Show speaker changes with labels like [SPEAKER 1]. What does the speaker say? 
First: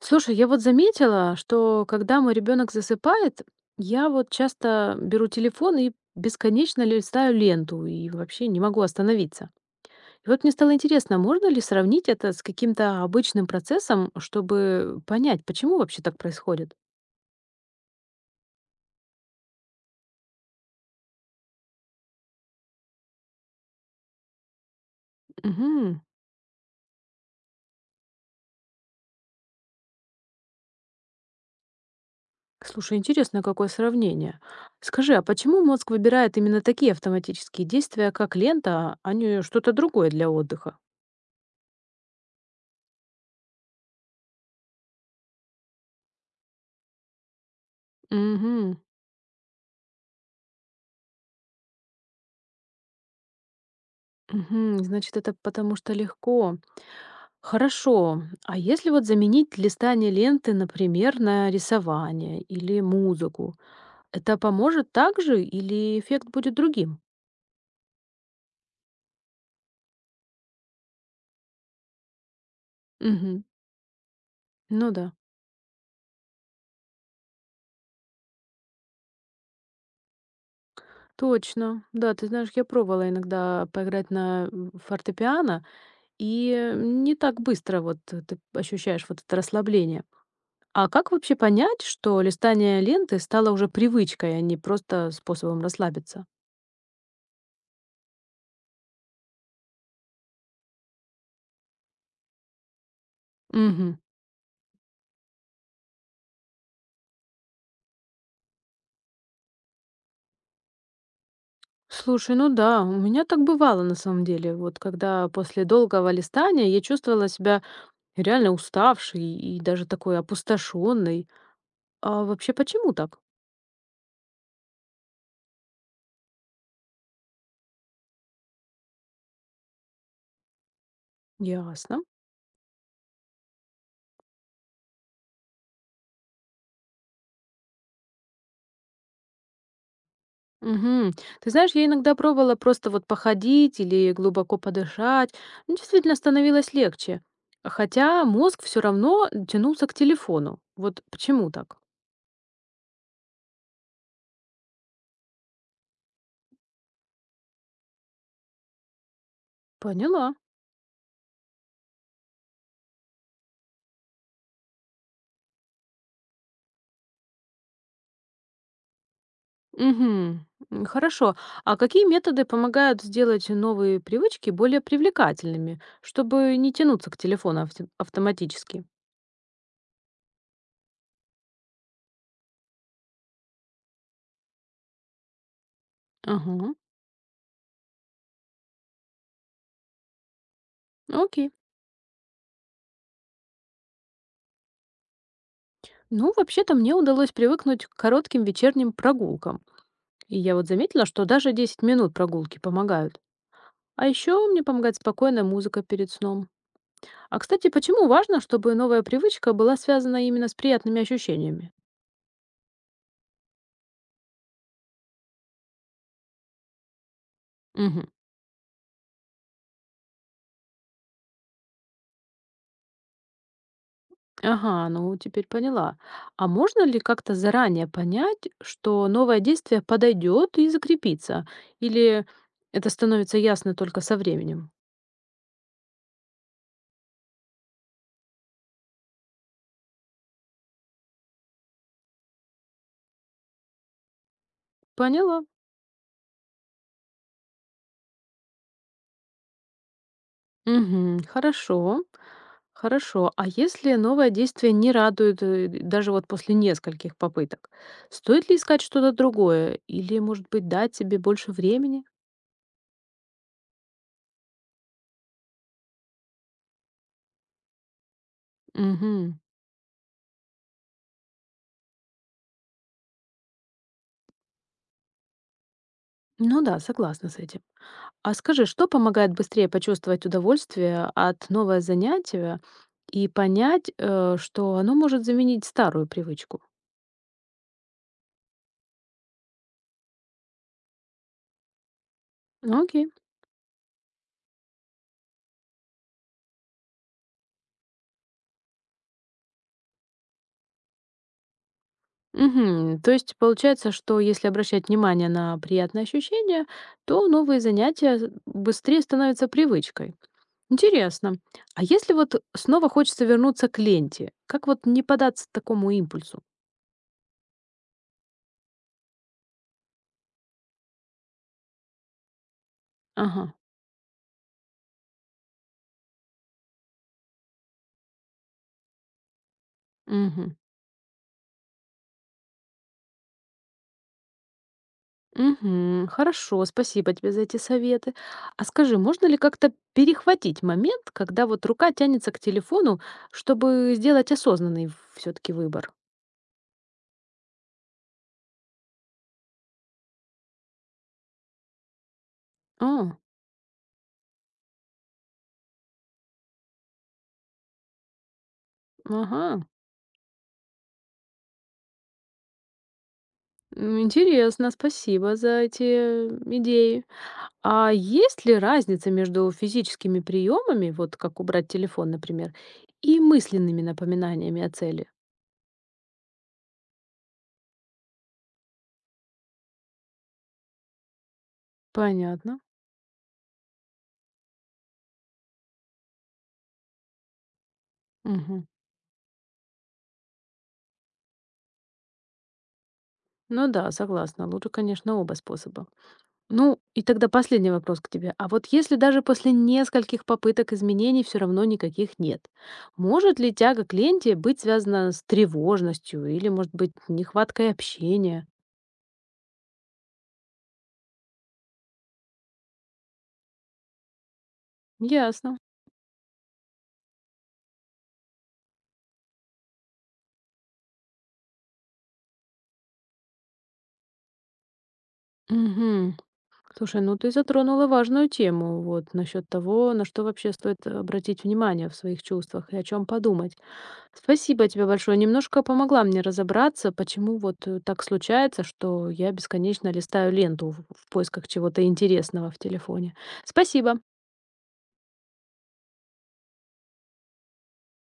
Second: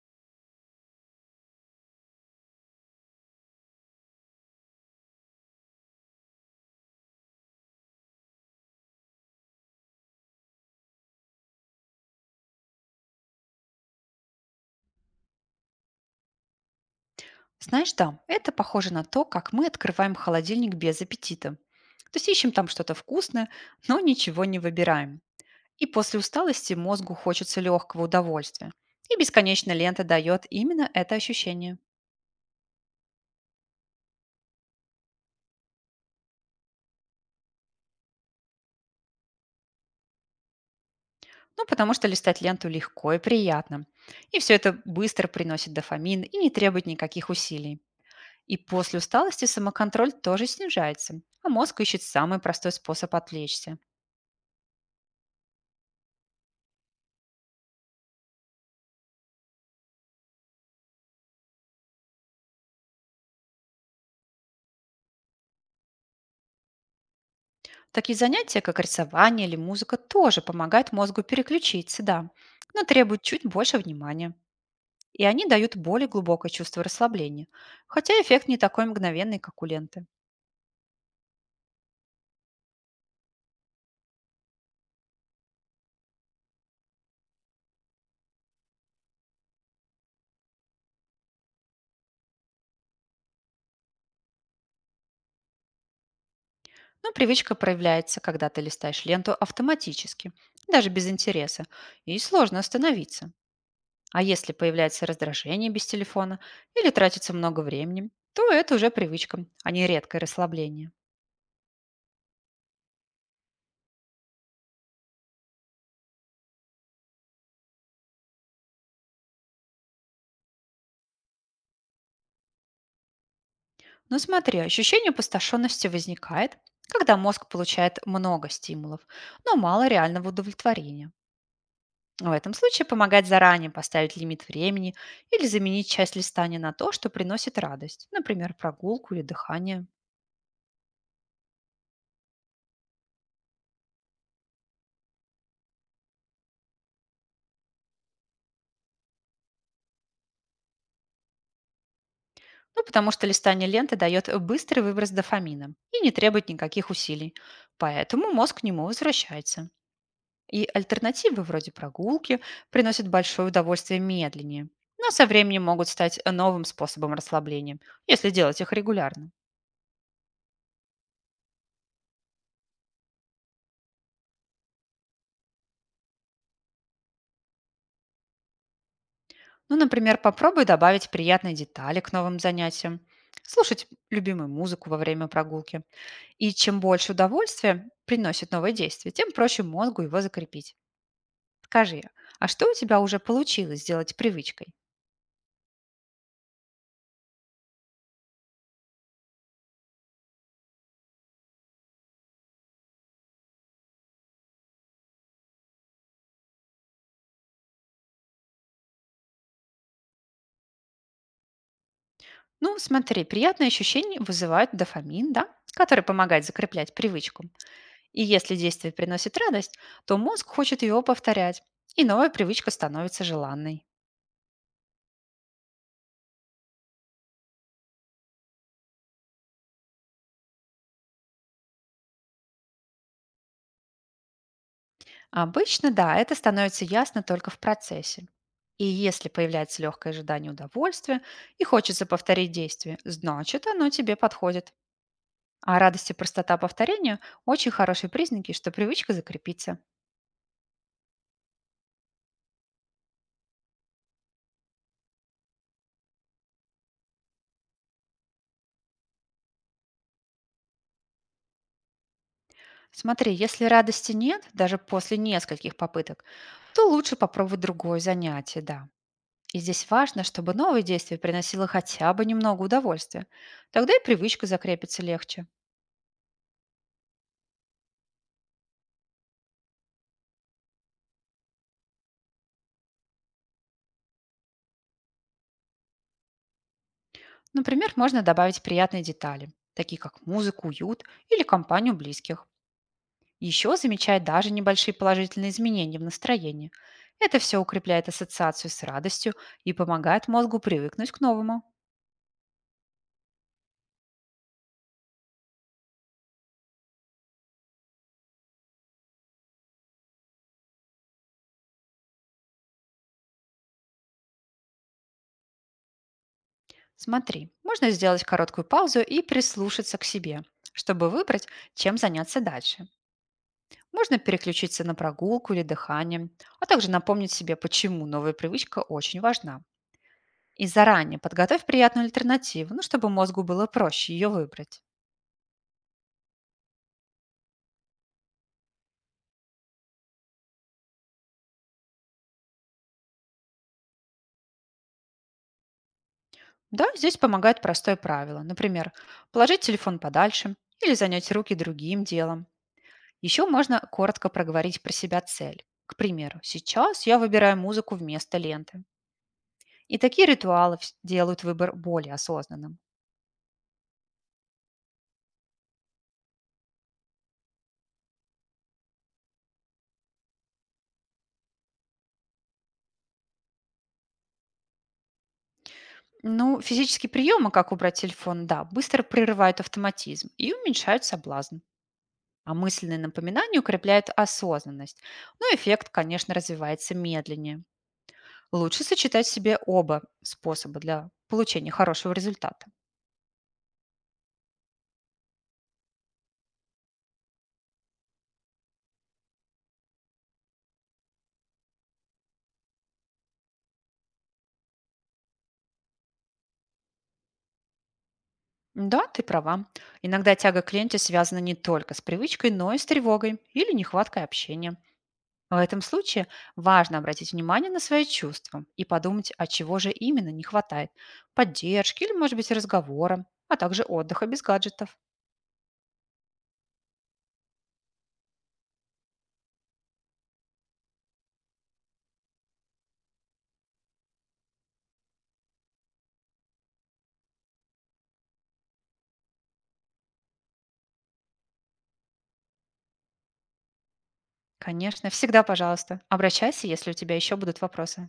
[SPEAKER 1] Слушай, я вот заметила, что когда мой ребенок засыпает, я вот часто беру телефон и бесконечно листаю ленту и вообще не могу остановиться. И вот мне стало интересно, можно ли сравнить это с каким-то обычным процессом, чтобы понять, почему вообще так происходит?
[SPEAKER 2] Знаешь, да, это похоже на то, как мы открываем холодильник без аппетита. То есть ищем там что-то вкусное, но ничего не выбираем. И
[SPEAKER 1] Мгм.
[SPEAKER 2] после усталости мозгу хочется легкого удовольствия. И бесконечная лента дает именно это ощущение.
[SPEAKER 1] Слушай, интересно, какое сравнение. Скажи, а почему мозг выбирает именно такие автоматические действия, как лента, а не что-то другое для отдыха?
[SPEAKER 2] Ну, потому что листать ленту легко и приятно. И все это быстро приносит дофамин и не требует никаких усилий. И
[SPEAKER 1] Угу.
[SPEAKER 2] после усталости самоконтроль тоже снижается, а мозг ищет самый простой способ отвлечься.
[SPEAKER 1] Угу. Значит, это потому что легко. Хорошо. А если вот заменить листание ленты, например, на рисование или музыку, это поможет также или эффект будет другим?
[SPEAKER 2] Такие занятия, как рисование или музыка, тоже помогают мозгу переключиться, да, но требуют
[SPEAKER 1] Мгм.
[SPEAKER 2] чуть больше внимания.
[SPEAKER 1] Ну да.
[SPEAKER 2] И они дают более глубокое чувство расслабления, хотя эффект не такой мгновенный, как у ленты.
[SPEAKER 1] Точно. Да, ты знаешь, я пробовала иногда поиграть на фортепиано, и не так быстро вот ты ощущаешь вот это расслабление. А как вообще понять, что листание ленты стало уже привычкой, а не просто способом расслабиться?
[SPEAKER 2] Но привычка проявляется, когда ты листаешь ленту автоматически, даже без интереса, и сложно остановиться.
[SPEAKER 1] Мгм.
[SPEAKER 2] А если появляется раздражение без телефона или тратится много времени, то это уже привычка, а не редкое расслабление.
[SPEAKER 1] Слушай, ну да, у меня так бывало на самом деле. Вот когда после долгого листания я чувствовала себя реально уставшей и даже такой опустошенной. А вообще почему так?
[SPEAKER 2] Но смотри, ощущение опустошенности возникает, когда мозг получает много стимулов, но мало реального удовлетворения.
[SPEAKER 1] Ясно.
[SPEAKER 2] В этом случае помогает заранее поставить лимит времени или заменить часть листания на то, что приносит радость, например, прогулку или дыхание.
[SPEAKER 1] Мгм. Ты знаешь, я иногда пробовала просто вот походить или глубоко подышать. Ну, действительно становилось легче. Хотя мозг все равно тянулся к телефону. Вот почему так?
[SPEAKER 2] Ну, потому что листание ленты дает быстрый выброс дофамина и не требует никаких усилий, поэтому мозг к нему возвращается.
[SPEAKER 1] Поняла.
[SPEAKER 2] И альтернативы вроде прогулки приносят большое удовольствие медленнее, но со временем могут стать новым способом расслабления, если делать их регулярно.
[SPEAKER 1] Мгм. Хорошо. А какие методы помогают сделать новые привычки более привлекательными, чтобы не тянуться к телефону автоматически?
[SPEAKER 2] Ну, например, попробуй добавить приятные детали к новым занятиям, слушать любимую музыку во время прогулки. И
[SPEAKER 1] Ага,
[SPEAKER 2] чем больше удовольствия приносит новое действие, тем проще мозгу его закрепить.
[SPEAKER 1] окей.
[SPEAKER 2] Скажи, а что у тебя уже получилось сделать привычкой?
[SPEAKER 1] Ну, вообще-то мне удалось привыкнуть к коротким вечерним прогулкам. И я вот заметила, что даже 10 минут прогулки помогают. А еще мне помогает спокойная музыка перед сном. А, кстати, почему важно, чтобы новая привычка была связана именно с приятными ощущениями?
[SPEAKER 2] Ну, смотри, приятные ощущения вызывают дофамин, да, который помогает закреплять привычку.
[SPEAKER 1] Мгм.
[SPEAKER 2] И если действие приносит радость, то мозг хочет его повторять, и новая привычка становится желанной.
[SPEAKER 1] Ага, ну теперь поняла. А можно ли как-то заранее понять, что новое действие подойдет и закрепится? Или это становится ясно только со временем?
[SPEAKER 2] Обычно, да, это становится ясно только в процессе. И если появляется легкое ожидание удовольствия и хочется повторить действие, значит оно тебе подходит.
[SPEAKER 1] Поняла.
[SPEAKER 2] А радость и простота повторения– очень хорошие признаки, что привычка закрепится.
[SPEAKER 1] Мгм, хорошо. Хорошо. А если новое действие не радует, даже вот после нескольких попыток, стоит ли искать что-то другое? Или, может быть, дать себе больше времени?
[SPEAKER 2] Смотри, если радости нет, даже после нескольких попыток, то лучше попробовать другое занятие, да.
[SPEAKER 1] Мгм.
[SPEAKER 2] И здесь важно, чтобы новое действие приносило хотя бы немного удовольствия. Тогда и привычка закрепится легче.
[SPEAKER 1] Ну да, согласна с этим. А скажи, что помогает быстрее почувствовать удовольствие от нового занятия и понять, что оно может заменить старую привычку?
[SPEAKER 2] Например, можно добавить приятные детали, такие как музыку, уют или компанию близких.
[SPEAKER 1] Ну, окей.
[SPEAKER 2] Еще замечай даже небольшие положительные изменения в настроении. Это все укрепляет ассоциацию с радостью и помогает мозгу привыкнуть к новому.
[SPEAKER 1] Мгм. То есть получается, что если обращать внимание на приятные ощущения, то новые быстрее становятся привычкой. Интересно. А если вот снова хочется вернуться к ленте, как вот не податься такому импульсу?
[SPEAKER 2] Смотри, можно сделать короткую паузу и прислушаться к себе, чтобы выбрать, чем заняться дальше.
[SPEAKER 1] Ага.
[SPEAKER 2] Можно переключиться на прогулку или дыхание, а также напомнить себе, почему новая привычка очень важна.
[SPEAKER 1] Мгм.
[SPEAKER 2] И заранее подготовь приятную альтернативу, ну, чтобы мозгу было проще ее выбрать.
[SPEAKER 1] Мгм. Хорошо, спасибо тебе за эти советы. А скажи, можно ли как-то перехватить момент, когда вот рука тянется к телефону, чтобы сделать осознанный все-таки выбор?
[SPEAKER 2] Да, здесь помогает простое правило. Например, положить телефон подальше или занять руки другим делом.
[SPEAKER 1] О,
[SPEAKER 2] Еще можно коротко проговорить про себя цель. К примеру, сейчас я выбираю музыку вместо ленты.
[SPEAKER 1] ага.
[SPEAKER 2] И такие ритуалы делают выбор более осознанным.
[SPEAKER 1] Интересно, спасибо за эти идеи. А есть ли разница между физическими приемами, вот как убрать телефон, например, и мысленными напоминаниями о цели?
[SPEAKER 2] Ну, физические приемы, как убрать телефон, да, быстро прерывают автоматизм и уменьшают соблазн. А
[SPEAKER 1] Понятно.
[SPEAKER 2] мысленные напоминания укрепляют осознанность. Но эффект, конечно, развивается медленнее.
[SPEAKER 1] Мгм.
[SPEAKER 2] Лучше сочетать в себе оба способа для получения хорошего результата.
[SPEAKER 1] Ну да, согласна. Лучше, конечно, оба способа. Ну, и тогда последний вопрос к тебе. А вот если даже после нескольких попыток изменений все равно никаких нет, может ли тяга к ленте быть связана с тревожностью или, может быть, нехваткой общения?
[SPEAKER 2] Да, ты права. Иногда тяга к ленте связана не только с привычкой, но и с тревогой или нехваткой общения. В
[SPEAKER 1] Ясно.
[SPEAKER 2] этом случае важно обратить внимание на свои чувства и подумать, а чего же именно не хватает. Поддержки или, может быть, разговора, а также отдыха без гаджетов.
[SPEAKER 1] Мгм. Слушай, ну ты затронула важную тему, вот, насчет того, на что вообще стоит обратить внимание в своих чувствах и о чем подумать. Спасибо тебе большое, немножко помогла мне разобраться, почему вот, так случается, что я бесконечно листаю ленту в поисках чего-то интересного в телефоне. Спасибо.
[SPEAKER 2] Конечно, всегда, пожалуйста, обращайся, если у тебя еще будут вопросы.